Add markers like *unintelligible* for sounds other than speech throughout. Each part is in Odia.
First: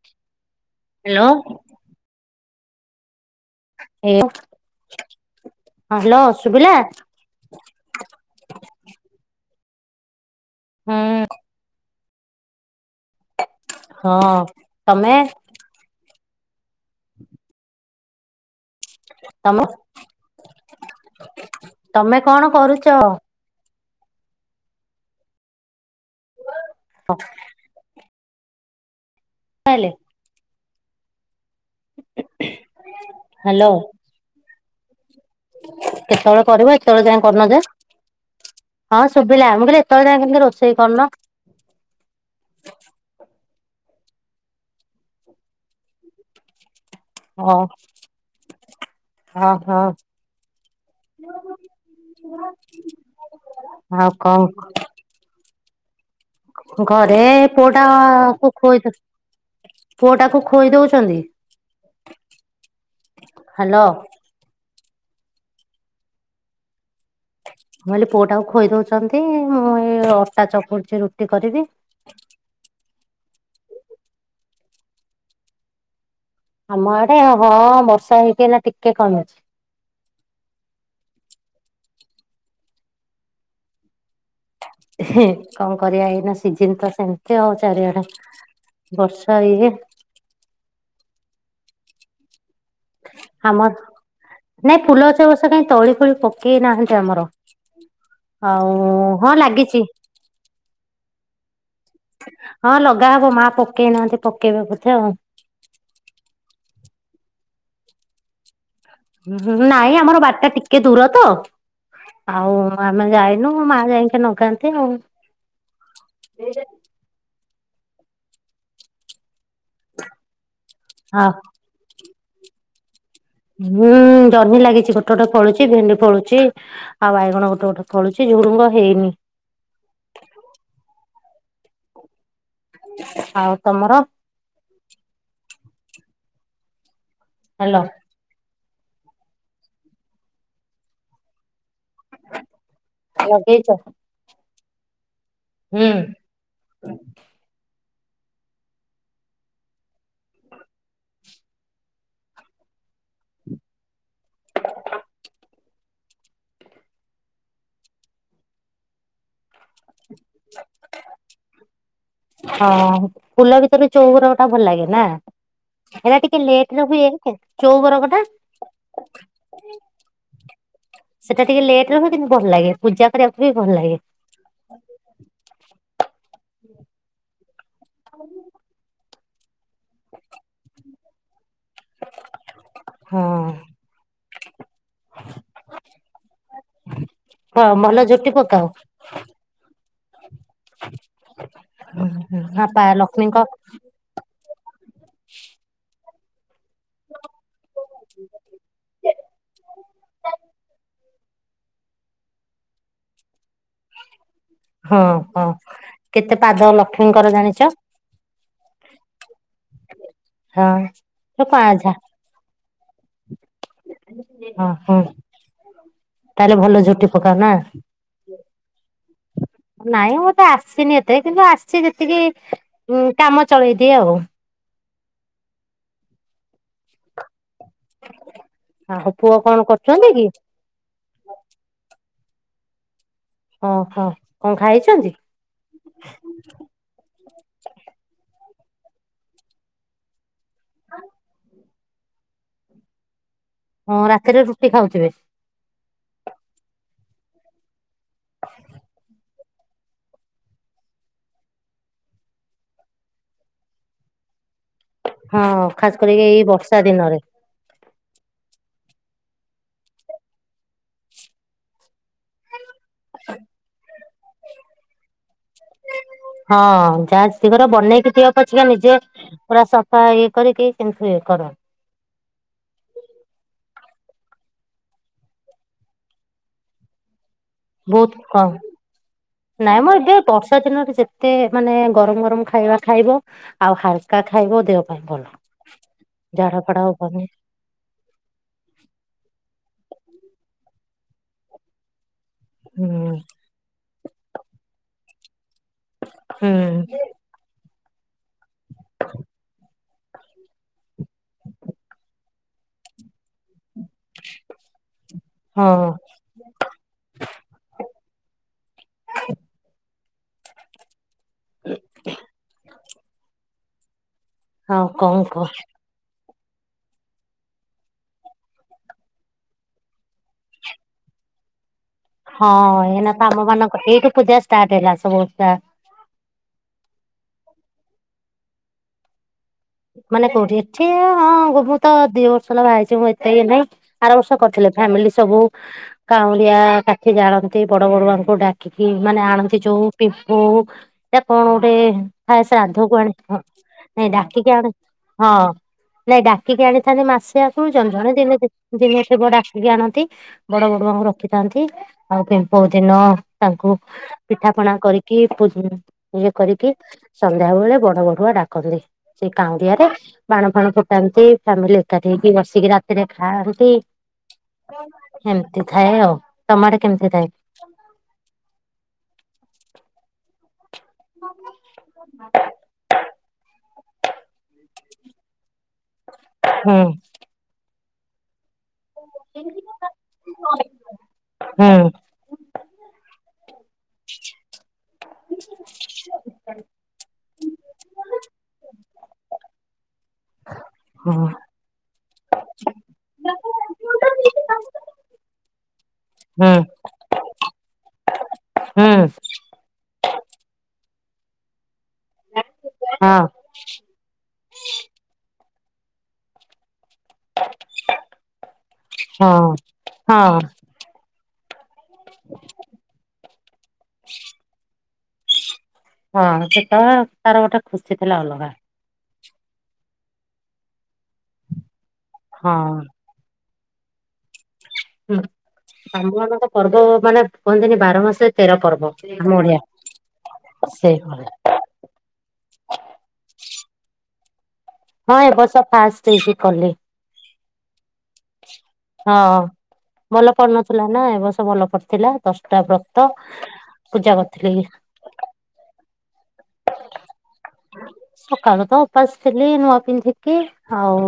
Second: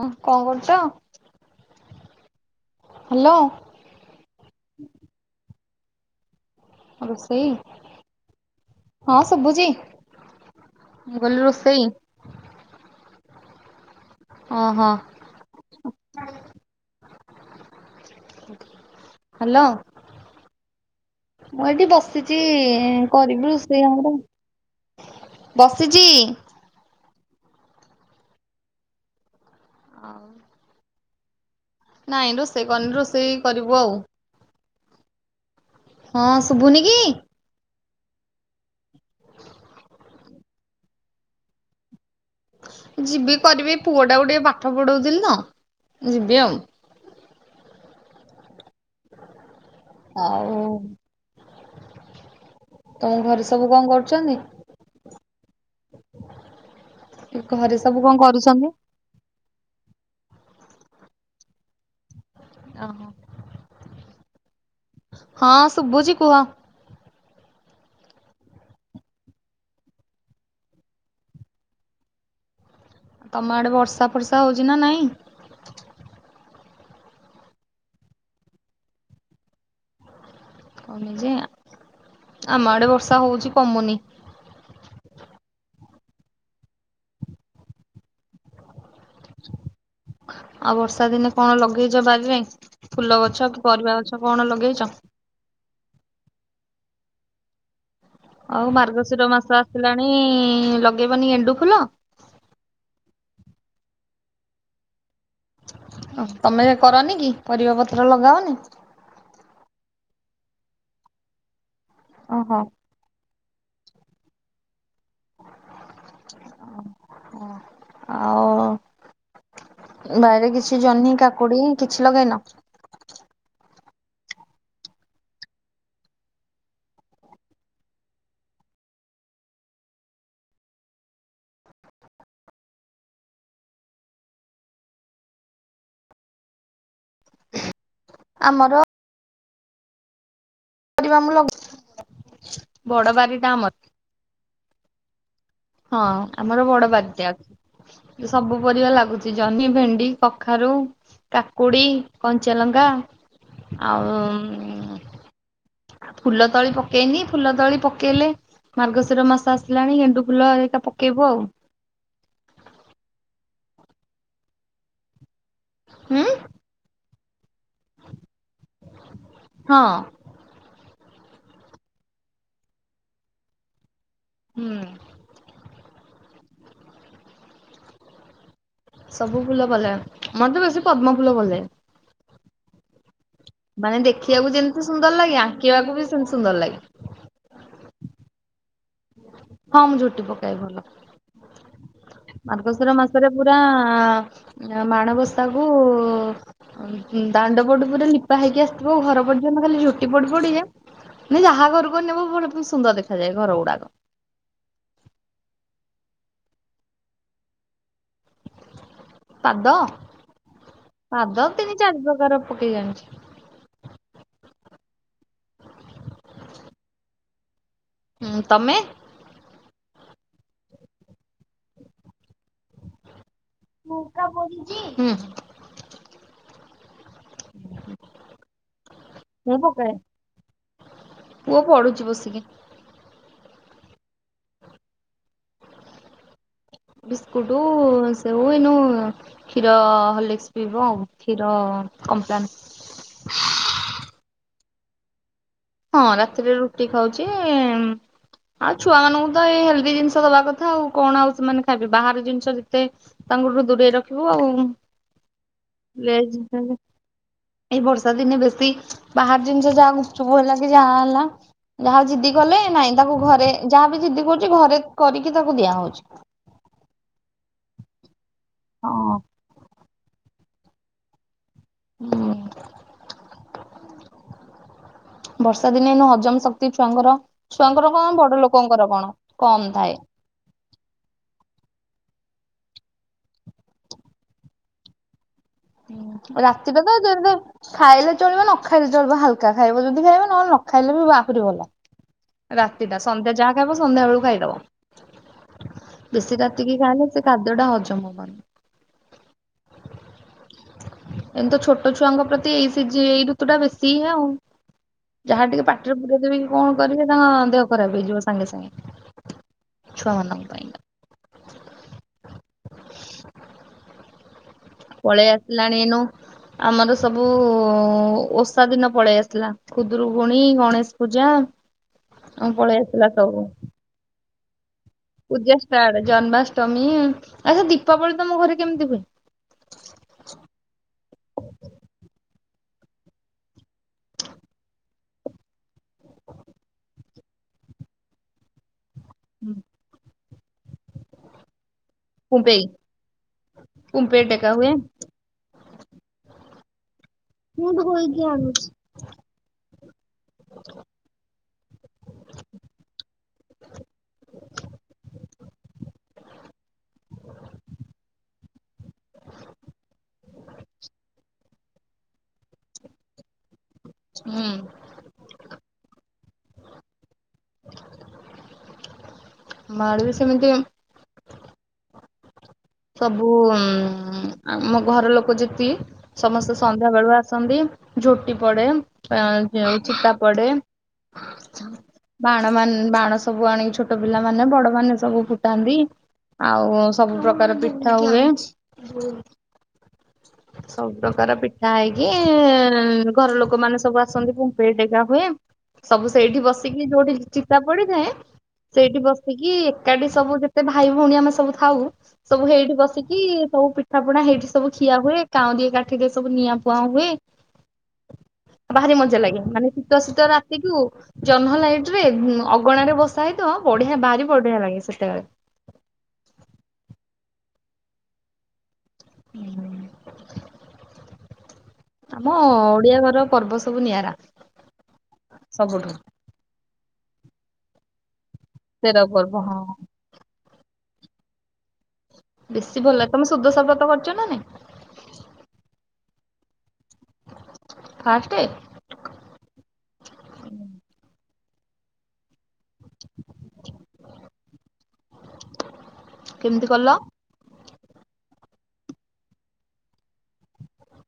ହଁ କଁ କରୁଚ? ହାଲୋ। ହାଲୋ। ହେ ହଁ ହାଲୋ ସୁବିଲା? ରୋଷେଇ ହଁ ଶୁଭୁଛି ହୁଁ ମୁଁ କହିଲି ରୋଷେଇ। ହଁ ଓହୋ ତମେ? ତମ। ହ୍ୟାଲୋ ମୁଁ ଏଇଠି ତମେ ବସିଛି କଣ କରୁଛ କରିବୁ ସ୍ ସେଇ ଆମର ବସିଚି। ଓ ଆଲେ ଆଉ? ନାଇଁ ରୋଷେଇ କରିନି ରୋଷେଇ କରିବୁ ଆଉ। ହଁ କେତେବେଳ କରିବ ଶୁଭୁନି କି? ଏତବେଳ ଯାଇ କରିନ ଯେ? ହଁ ଶୁବିଲା ମୁଁ କହିଲି ଏତେବେଳେ ଯାଏ କେମ୍ ତି ରୋଷେଇ କରିନ? ଯିବି କରିବି ପୁଅ ଟାକୁ ଟିକେ ପାଠ ପଢ଼ଉଥିଲି ତ ଯିବି ଆଉ। ଅଁ ଅ ହଁ। ଆଉ ହଁ ତମ ଘରେ ସବୁ କଣ କରୁଛନ୍ତି? ଘରେ ପୁଅ ଘରେ ଟା ସବୁ କଣ କୁ କରୁଛନ୍ତି? ଖୋଇ ଦୋ ପୁଅ ଟାକୁ ଖୋଇ ଦଉଛନ୍ତି? ଅଁ ହ୍ୟାଲୋ ମୁଁ ହଁ ଶୁଭୁଛି କୁହ। ମୁଁ କହିଲି ପୁଅଟାକୁ ଖୋଇ ଦଉଛନ୍ତି ମୁଁ ଏଇ ଅଟା ଚକଡ଼ୁଛି ରୁଟି କରିବି। ତମ ଆଡ଼େ ବର୍ଷା ଫର୍ଷା ହଉଛି ନା ନାଇଁ? ଆମ ଆଡ଼େ ହଁ ବର୍ଷା ହେଇକି ଏଇନା ଟିକେ କମିଛି। କମିଜି ଆମ ଆଡ଼େ ବର୍ଷା ହୋଉଛି କମୁନି। କଣ କରିବା ଏଇନା ସିଜିନ୍ ତ ସେମ୍ ତି ଆଉ ଚାରିଆଡ଼େ ବର୍ଷ୍? ଆ ଇଏ। ଆଉ ବର୍ଷା ଦିନେ କଣ ଲଗେଇଚ ବାରିରେ? ଫୁଲ ଗଛ, ପରିବା ଗଛ କଣ ଲଗେଇଚ? ସ କାଇଁ ତଳି ଫଳି ପକେଇ ନାହାନ୍ତି ଆମର ଆଉ ହଁ ଲାଗିଚି। ଇଁ ଲଗେଇବନି ଗେଣ୍ଡୁ ଫୁଲ? ହଁ ଲଗା ହବ ମା ପକେଇ ନାହାନ୍ତି ପକେଇବେ ବୋଧେ ଆଉ। ଓ ହୋ ତମେ କରନି କି ପରିବା ପତ୍ର ଲଗାଅନି? ଉଁ ହୁଁ ହୁଁ ନାଇଁ ଆମର ବାରି ଟା ଟିକେ ଦୂର ତ ଆଉ ଓହୋ ଆମେ ଯାଇନୁ ମା ଯାଇକି ନଗାନ୍ତି ଆଉ। ଓ ଆଉ ବାଇରେ କିଛି ଜହ୍ନି ଆଉ କାକୁଡ଼ି କିଛି ଲଗେଇନ? ହୁଁ ଜହ୍ନି ଲାଗିଛି ଗୋଟେ ଗୋଟେ ପଳୁଛି ଭେଣ୍ଡି ଫଳୁଛି। ଆଉ ବାଇଗଣ ଗୋଟେ ଗୋଟେ ଫଳୁଛି ଝୁଡୁଙ୍ଗ ହେଇନି। ଆଉ ତମର? ହାଲୋ। ଆମକୁ କରିବା ମୁଁଳକୁ ବଡ ବାରିଟା ଲଗେଇଛ ଆମର। ହୁଁ ହଁ ଆମର ବଡ ବାରିଟେ ଅଛି। ସବୁ ପରିବା ଲାଗୁଛି ଜହ୍ନି, ଭେଣ୍ଡି, କଖାରୁ,। କାକୁଡି, କଞ୍ଚାଲଙ୍କା ଆଉ *unintelligible* ଫୁଲ ତଳି ପକେଇନି ଫୁଲ ତଳି ପକେଇଲେ ମାର୍ଗଶୀର ମାସ ଆସିଲାଣି ଗେଣ୍ଡୁଫୁଲ। ଫୁଲ ହେିକା ପକେଇବୁ ଆଉ। ହଁ ଫୁଲ ଭିତରୁ ଚଉବରଙ୍ଗ ଟା ଭଲ ଲାଗେ ନା ଜେରା ହୁଁ ଟିକେ ଲେଟେରେ ହୁଏ। ଚଉବରଙ୍ଗଟା। ହଁ। ସେଟା ଟିକେ ଲେଟର ହୁଏ କିନ୍ତୁ ଭଲ ଲାଗେ ପୂଜା କରିବାକୁ ବି ଭଲ ଲାଗେ। ହୁଁ। ଖାଇବି। ସବୁ ଫୁଲ ଭଲଲାଗେ ମୋତେ ବେଶୀ ପଦ୍ମ ଫୁଲ ଲାଗେ। ହୁଁ ହୁଁ। ମାନେ ଦେଖିବାକୁ ଯେମିତି ସୁନ୍ଦର ଲାଗେ ଆଙ୍କିବାକୁ ବି ସେମିତି ସୁନ୍ଦର ଲାଗେ। ହଁ ଭଲ ଝୋଟି ପକାଅ? ହଁ ମୁଁ ଝୁଟି ପକାଏ ଭଲ। ହଁ ପା ମାର୍ଗଶିର ମାସରେ ଲକ୍ଷ୍ମୀଙ୍କ ପୁରା ମାଣବସାକୁ ଦାଣ୍ଡ ପଟୁ ପୁରା ଲିପା ହେଇକି ଆସିଥିବ ଘର ପର୍ଯ୍ୟନ୍ତ ଖାଲି ଝୁଟି ପଡି ପଡିକା। ଜହା ଘରକୁ ଅନେବ ଭଲମ ସୁନ୍ଦର ଦେଖାଯାଏ ଘର ଗୁଡାକ। ହଁ ହଁ କେତେ ପାଦ ଲକ୍ଷ୍ମୀଙ୍କର ଜାଣିଛ? ପାଦ ହଁ। ତ ପାଦ ତିନି ପାଁଝା ଚାରି ପ୍ରକାର ପକେଇ ଜାଣିଛି। ହୁଁ ହୁଁ ତାହେଲେ ଭଲ ଝୁଟି ପକାଅ ନା? ହୁଁ ତମେ? ନାଇଁ ମତେ ଆସିନି ଏତେ କିନ୍ତୁ ଆସି ସେ ଯେତିକି ହୁଁ କାମ ଚଳେଇଦିଏ ଆଉ। ଜି ହୁଁ। ଆଉ ପୁଅ ମୁଁ କଣ ପକାଏ କରୁଛନ୍ତି କି? ପୁଅ ପଢୁଛି ବସିକି। ଓହୋ କଣ ଖାଇଚ? ହ ବିସ୍କୁଟୁ ସେଉ ଏଇନୁ କ୍ଷୀର ହଲିକ୍ସି ପିଇବ ଆଉ କ୍ଷୀର କପ୍ଲନ ହଁ ରାତିରେ ରୁଟି ଖାଉଥିବେ? ହଁ ରାତିରେ ରୁଟି ଖାଉଛି ଆଉ ଛୁଆ ମାନଙ୍କୁ ତ ଏ ହେଲେଦି ଜିଷ ଦବା କଥା ଆଉ କଣ ଆଉ ସେମାନେ ଖାଇବେ ବାହାର ଜିନିଷ ଯେତେ ତାଙ୍କଠୁ ଦୂରେଇ ରଖିବୁ ଆଉ। ହଁ ଖାସ କରିକି ଏଇ ଲେଜ ବର୍ଷା ଦିନ। ଏଇ ବର୍ଷା ଦିନେ ବେଶୀ ବାହାର ଜିନିଷ ଯାହା ଗୁପ୍ ଚୁପ୍ ହେଲା କି ଯାହା ହେଲା। ଯାହା ଜିଦି କଲେ ନାଇଁ ତାକୁ ଘରେ ଯାହାବି ଜିଦ୍ଦି କରୁଛି ଘରେ କରିକି ତାକୁ ଦିଆହଉଛି। ହଁ ଯାହା ଜିଦି କରିବ ବନେଇକି ଦିଅ ପଛିିକା ନିଜେ ହଁ। ପୁରା ସଫା ଇଏ କରିକି କିନ୍ତୁ ଇଏ କର। ହୁଁ। ବର୍ଷା ଦିନେନୁ ହଜମ ଶକ୍ତି ଛୁଆଙ୍କର ଛୁଆଙ୍କର କଣ ବହୁତ ବଡ କମ ଲୋକଙ୍କର କଣ କମ ନାଇଁ ମ ଥାଏ। ଏବେ ବର୍ଷା ଦିନରେ ଯେତେ ମାନେ ଗରମ ଗରମ ଖାଇବା ଖାଇବ ଆଉ ହାଲକା ଖାଇବ ଦେହ ପାଇଁ ଭଲ। ହୁଁ ଝାଡା ଫାଡା ରାତିଟା ତ ହବନି *unintelligible* ଖାଇଲେ ଚଳିବ ନ ଖାଇଲେ ଚଳିବ ହାଲକା ଖାଇବ ଯଦି ଖାଇବ ନହେଲେ ନ ଖାଇଲେ ବି ଆହୁରି ଭଲ। ରାତିଟା ହୁଁ ସନ୍ଧ୍ୟା ଯାହା ଖାଇବ ସନ୍ଧ୍ୟାବେଳକୁ ଖାଇଦବ। ବେଶୀ ରାତିକି ହୁଁ ଖାଇଲେ ସେ ଖାଦ୍ୟଟା ହଜମ ହବନି। ଏମିତି ତ ଛୋଟ ଛୁଆଙ୍କ ପ୍ରତି ଏଇ ସିଜି ଏଇଠୁ ତୁ ଟା ବେଶୀ ଇଏ ଆଉ ଯାହା ଟିକେ ହଁ ପାଟିରେ ପୁରାଇଦେବି କଣ କରିବେ ତାଙ୍କ ଦେହ ଖରାପ ହେଇଯିବ ସାଙ୍ଗେ ସାଙ୍ଗେ ଛୁଆମାନଙ୍କ ପାଇଁ ଆଉ କଣ ପଳେଇ କହ ଆସିଲାଣି ଏଇନୁ ଆମର ସବୁ ଓଷା ଦିନ ପଳେଇ ଆସିଲା ଖୁଦରୁକୁୁଣୀ ଗଣେସ ପୂଜା ଆଉ ହଁ ପଳେଇ ଆସିଲା ଏଇନା ତ ସବୁ ଆମମାନଙ୍କ ଏଇଠୁ ପୂଜା ଷ୍ଟାର୍ଟ ହେଲା ସ ପୂଜା ଷ୍ଟାର୍ଟ ଜନ୍ମାଷ୍ଟମୀ ଆଚ୍ଛା ଦୀପାବଳି ତମ ଘରେ କେମିତି ହୁଏ? ମାନେ କୋଉଠି ଏଠି ହଁ ମୁଁ ମୁଁ ତ ଦି ବର୍ଷ ହେଲା ବାହା ହେଇଛି ମୁଁ ଏତେ ଇଏ ନାଇଁ ଆରବର୍ଷ କରିଥିଲେ ଫ୍ୟାମିଲି ସବୁ କାଉଁଲିଆ କାଠି ଜାଳନ୍ତି ବଡ ବଡୁଆଙ୍କୁ ଡାକ ଖିକି ମାନେ ଆଣନ୍ତି ଯୋଉ ପିମ୍ପୁଉ ଏ କଣ ଗୋଟେ ନାଇଁ କୁମ୍ପେଇ ଶ୍ରାଦ୍ଧକୁ ଆଣେ ହଁ ନାଇଁ କୁମ୍ପେଇ ଟେକା ଡାକିକି ହୁଏ। ଆଣେ ହଁ ନାଇଁ ଡାକିକି ଆଣିଥାନ୍ତି ମାସେ ମୁଁ ଆଗୁରୁ ତ ଜଣେ ଜଣେ କହିକି ଦିନେ ଦି ଆଣୁଛି। ଦିନେ ଥିବ ଡାକିକି ଆଣନ୍ତି। ବଡ ବଡଆଙ୍କୁ ରଖିଥାନ୍ତି ଆଉ ପିମ୍ପୋଉ ଦିନ ତାଙ୍କୁ ପିଠା ପଣା କରିକି ପୂ ଇଏ କରିକି ସନ୍ଧ୍ୟାବେଳେ ବଡ ବଡୁଆ ଡାକନ୍ତି। ସେ କାଉଁନ୍ଦିଆରେ ବାଣ ଫାଣ ଫୁଟାନ୍ତି ଫ୍ୟାମିଲି ଏକାଠି ହେଇକି ବସିକି ରାତିରେ ଖାଆନ୍ତି। ହୁଁ ହେମତି ଥାଏ ଆଉ ତମ ଆଡ଼େ କେମିତି ଥାଏ? ଆମଆଡେ ବି ସେମିତି ହ ସବୁ ଉଁ ଆମ ଘର ଲୋକ ଯେତିକି ସମସ୍ତେ ହୁଁ ସନ୍ଧ୍ୟା ବେଳୁ ଆସ ଛନ୍ତି ଝୋଟି ପଡେ ଆ ଯେଉ ଚିତା ପଡେ ହୁଁ ବାଣମାନ ବାଣ ସବୁ ଆଣିକି ଛୋଟ ପିଲାମାନେ ବଡମାନେ ସବୁ ଫୁଟାନ୍ତି ଆଉ ସବୁ ପ୍ରକାର ପିଠା ହୁଏ। ସବୁ ହୁଁ ପ୍ରକାର ପି ଯାଇକି ଘର ଲୋକମାନେ ସବୁ ଆସନ୍ତି ପୁମ୍ପେଇ ଟେକା ହୁଏ। ସବୁ ସେଇଠି ହୁଁ ବସିକି ଯୋଉଠି ଚି ଚିତା ପଡିଥାଏ ସେଇଠି ହଁ ବସିକି ଏକାଠି ସବୁ ଯେତେ ଭାଇ ଭଉଣୀ ଆମେ ସବୁ ଥାଉ ସବୁ ହେଇଠି ବସିକି ସବୁ ପିଠା ପଣା ହେଇଠି ସବୁ ଖିଆ ହୁଏ କାଉଁରିଆ କାଠିରେ ସବୁ ନିଆଁପୁଆଁ ହୁଏ। ଭାରି ମଜା ଲାଗେ ହଁ ମାନେ ଶୀତୁଆ ଶୀତୁଆ ହଁ ରାତିକୁୁ ଜହ୍ନ ଲାଇଟ୍ ରେ ଉଁ ଅଗଣାରେ ବସା ହେଇଥିବ ବଢିଆ ବାରି ବଢିଆ ଲାଗେ ସେତେବେଳେ। ହଁ ସେତେବେଳେ ତାର ଗୋଟେ ଖୁସି ଥିଲା ଅଲଗା। ହୁଁ। ଆମ ହଁ ଓଡିଆ ଘର ପର୍ବ ସବୁ ନିଆରା। ହୁଁ ସବୁଠୁ ଆମମାନଙ୍କ ପର୍ବ ମାନେ କୁହନ୍ତିନି ବାର ମାସେ ତେର ପର୍ବ ଆମ ଓଡ଼ିଆ ସେଇଭଳି ବେଶୀ ଭଲ ଲାଗେ ତମେ ସୁଦଶା ବ୍ରତ କରିଛ ନା ନାଇଁ ହଁ ଏ ବର୍ଷ ଫାଷ୍ଟ ହେଇକି କଲି। ଫାଷ୍ଟେ ହଁ ଭଲ ପଢୁନଥିଲା ନା ଏ ବର୍ଷ ଭଲ ପଢୁଥିଲା ଦଶଟା ବ୍ର ତ ପୂଜା କରିଥିଲି। କେମିତି କଲ? ସକାଳୁ ତ ଉପାସ ଥିଲି ନୂଆ ପିନ୍ଧିକି ଆଉ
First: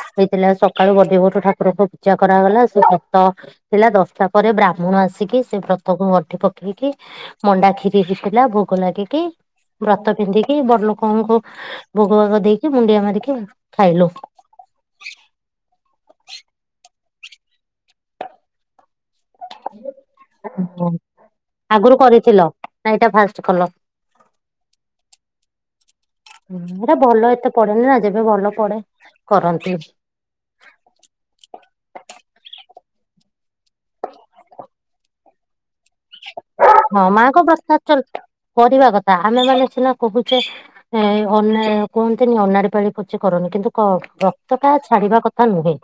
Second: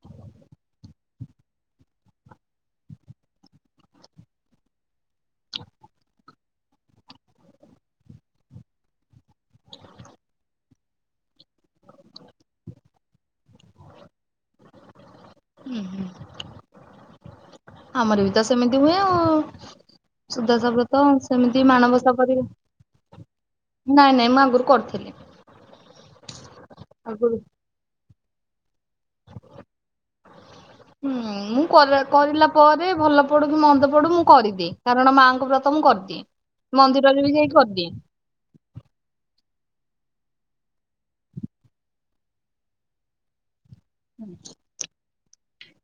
ହେଇଥିଲା, ସକାଳୁ ବଡ଼ି ଭୋରୁ ଠାକୁର- ପୂଜା କରାଗଲା। ସେ ଥିଲା, ଦଶଟା ପରେ ବ୍ରାହ୍ମୁଣ ଆସିକି। ସେ ବ୍ରତକୁ ଗଣ୍ଠି ପକେଇକି ମଣ୍ଡା, କ୍ଷୀରୀ ହେଇଥିଲା, ଭୋଗ ଲାଗିକି ବ୍ରତ ପିନ୍ଧିକି ବଡ୍‌ ଲୋକଙ୍କୁ ଭୋଗ ଦେଇକି, ମୁଣ୍ଡିଆ ମାରିକି ଖାଇଲୁ। *inaudible* ଆମର୍ ବି ତ ସେମିନ୍ତି ହୁଏ ଆଉ। ସୁଦଶା ବ୍ରତ ସେମିତି ଆଗୁରୁ ମାଣବସା କରିବେ। କରିଥିଲ, ନା ଏଇଟା ଫାଷ୍ଟ୍ କଲ? ନାଇଁ ନାଇଁ, ମୁଁ ଆଗୁରୁ କରିଥିଲି। ଏଟା ଭଲ ଏତେ ପଡ଼େନି ନା, ଯେବେ ଭଲ ପଡ଼େ କରନ୍ତି। ହୁଁ---ମୁଁ କ-ଲା, କରିଲା ପରେ ଭଲ ପଡୁ କି ମନ୍ଦ ପଡୁ ମୁଁ କରିଦିଏ, କାରଣ ମାଆଙ୍କ ବ୍ରତ ମୁଁ ହଁ! ମନ୍ଦିରରେ ବି ମାଆଙ୍କ ଯାଇ ବ୍ରତ କରିଦିଏ। କରିବା କଥା। ଆମେ ମାନେ ସିନା କ *inaudible* କ, ବ୍ରତଟା ଛାଡିବା କଥା ନୁହେଁ।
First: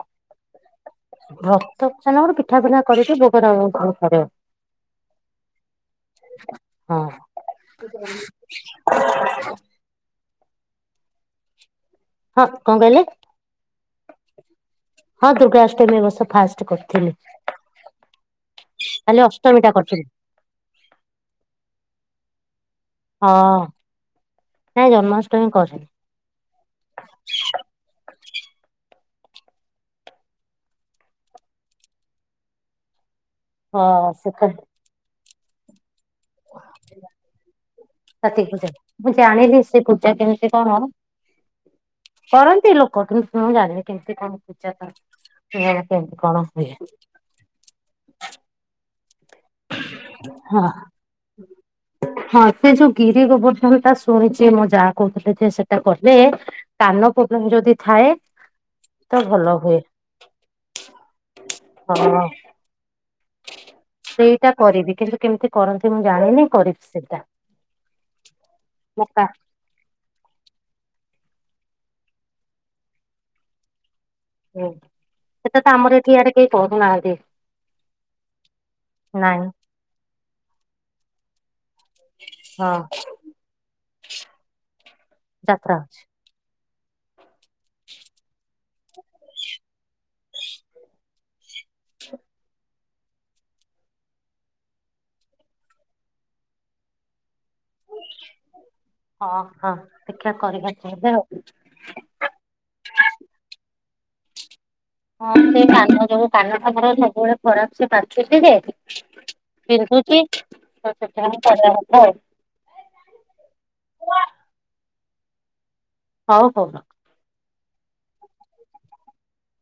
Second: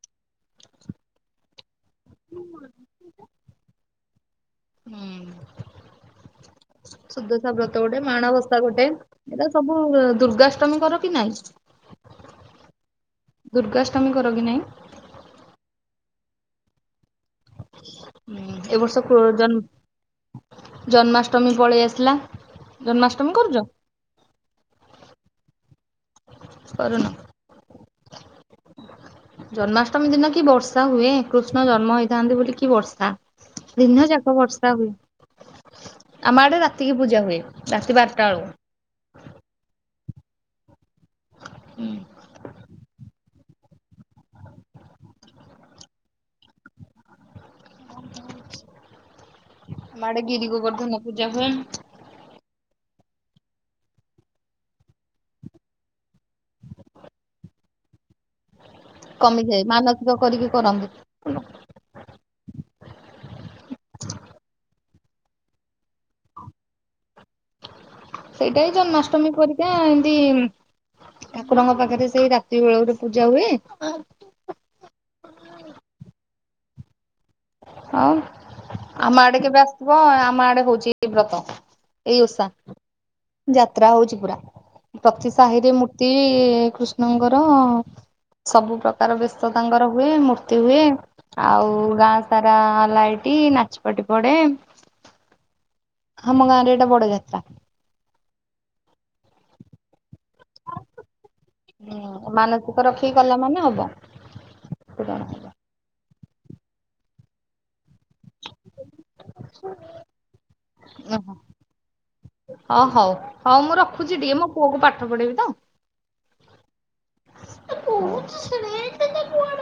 ର *inaudible* ହୁଁ, ସୁୁଦଶା ବ୍ରତ ଗୋଟେ ମାଣବସା ଗୋଟେ ଏଇଟା ସବୁ ଦୁର୍ଗାଷ୍ଟମୀ କର କି ନାଇଁ? କ'ଣ କଇଲେ? ଦୁର୍ଗାଷ୍ଟମୀ କର କି ନାଇଁ? ହଁ! ଦୁର୍ଗା ଅଷ୍ଟମୀ, ଏ ବର୍ଷ ଫାଷ୍ଟ୍ କର୍ଥିଲି। ଏ ବର୍ଷ ଜନ୍‌ ଅଷ୍ଟମୀ ଟା କରିଥିଲି ଜନ୍ମାଷ୍ଟମୀ ପଳେଇ ଆସ୍‌ଲା। ହଁ! ନାଇଁ ଜନ୍ମାଷ୍ଟମୀ କରେନି। *inaudible* ଜନ୍ମାଷ୍ଟମୀ ଦିନ କି ବର୍ଷା ହୁଏ। କୃଷ୍ଣ ଜନ୍ମ ହେଇଥାନ୍ତି, ବୋଲି କି ବର୍ଷା। ହଁ ଦିନ ଯାକ ସେଟା ବର୍ଷା ହୁଏ। ଆମ ଆଡ଼େ ରାତିକି ପୂଜା ହୁଏ। ରାତି ବାର୍ଟା କାର୍ତ୍ତିକ ପୂଜା ମୁଁ, ଜାଣିନି ସେ ପୂଜା କେମ୍ତି କ'ଣ? *inaudible* କରନ୍ତି ଲୋକ, କିନ୍ତୁ ମୁଁ ଜାଣିନି କେମ୍ତି କଣ, ପୂଜା ତା'ର କେମିତି କ'ଣ ହୁଏ? ଆମ ଆଡ଼େ ଗିରି ହଁ। ଗୋବର୍ଦ୍ଧନ ପୂଜା ହୁଏ। ହଁ! ସେ ଯଉ ଗିରି ଗୋବର୍ଦ୍ଧନ ଟା ଶୁଣିଚି। ମୋ ଜା କହୁଥିଲେ, ଯେ ସେଟା କଲେ କାନ ପୋବ୍ଲେମ୍ ଯଦି ଥାଏ। ତ ଭଲ କମିଯାଏ, ହୁଏ ମାନସିକ କରିକି କରନ୍ତି। ହଁ! ସେଇଟା କରିବି, କିନ୍ତୁ କେମ୍ତି କରନ୍ତି? ମୁଁ ଜାଣିନି, କରିବ୍ ସେଟା। ସେଇଟା ଏଇ ଜନ୍ମାଷ୍ଟମୀ ପରି। ଏମ୍‌ତି ଠାକୁରଙ୍କ ପାଖରେ, ସେଇ ରାତି ବେ ଗୋଟେ ପୂଜା ହୁଏ। ସେଟା ତ ଆମର ଏଠି, ଇଆଡ଼େ କେହି କରୁ ନାହାନ୍ତି। ଆମ ଆଡେ କେବେ ଆସ୍‌ବ, ଆମ ଆଡ଼େ ହଉଚି ଏ ବ୍ରତ। ଏଇ ଓଷା, ହଁ ଯାତ୍ରା ହଉଚି ପୁରା। ପ୍ରତି ସାହିରେ ଯାତ୍ରା ଅଛି ମୂର୍ତ୍ତି କୃ -ଙ୍କର ସବୁ ପ୍ରକାର ବେଶ ତାଙ୍କ ର ହୁଏ। ର୍ତ୍ତି ହୁଏ, ଆଉ ଗାଁ ସାରା ଲାଇଟି ନାଚ୍ ପାଟି ପଡେ। ହାମ ଗାଁରେ ଏଟା ବଡ଼ ଯାତ୍ରା। *inaudible* ହୁଁ, ମାନସିକ ରଖିକି କର୍ଲା ମାନେ ହବ। ପୂରଣ ହଁ! ହବ। ସେ କାନ ଯୋଗୁ, କାନଟା ମର ସବୁବେଳେ ଖରାପ୍। ସେ ପାଚୁଚି ଯେ। ବିନ୍ଧୁଚି, ତ ସେଥିପାଇଁ କରିବା କଥା ଆଉ। ହଁ! ହଉ, ହଉ ମୁଁ ରଖୁଚି, ଟିକେ ମୋ ପୁଅକୁ ପାଠ ପଢ଼େଇବି ତ। *inaudible* କହୁଛି ଶୁଣେ ତତେ କୁଆଡେ